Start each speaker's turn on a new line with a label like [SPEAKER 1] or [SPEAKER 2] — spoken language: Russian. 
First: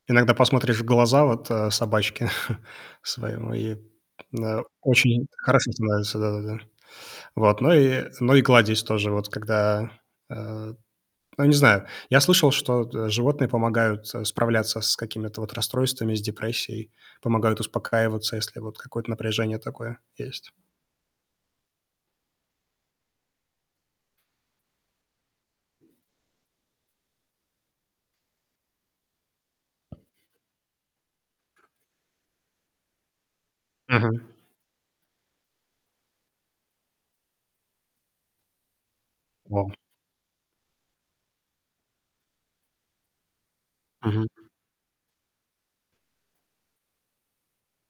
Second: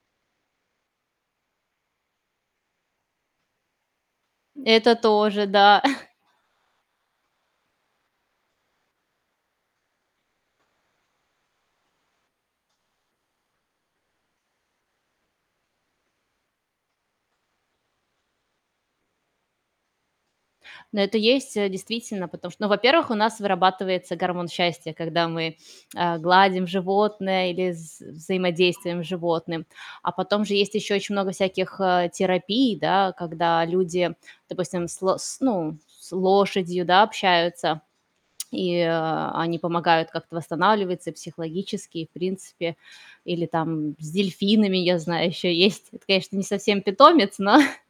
[SPEAKER 1] Иногда посмотришь в глаза вот, э, собачке своему, и, да,
[SPEAKER 2] Это
[SPEAKER 1] очень
[SPEAKER 2] тоже,
[SPEAKER 1] хорошо
[SPEAKER 2] да.
[SPEAKER 1] становится, да-да-да. Вот, но и но и кладезь тоже вот, когда, э Ну я не знаю, я слышал, что от, э, животные помогают, э, справляться с какими-то вот расстройствами, с депрессией, помогают успокаиваться, если вот какое-то напряжение такое есть.
[SPEAKER 2] Ну это есть, э, действительно, потому что Ну во-первых, у нас вырабатывается гормон счастья, когда мы, э, гладим животное или вз взаимодействуем с животным. А потом же есть ещё очень много всяких, э, терапий, да. Когда люди,
[SPEAKER 1] Мгм.
[SPEAKER 2] допустим, с лос с ну, с лошадью, да, общаются, и, э, они
[SPEAKER 1] Вау.
[SPEAKER 2] помогают как-то восстанавливаться и психологически, и в принципе. Или там с
[SPEAKER 1] Мгм.
[SPEAKER 2] дельфинами, я знаю ещё есть. Это, конечно, не совсем питомец, но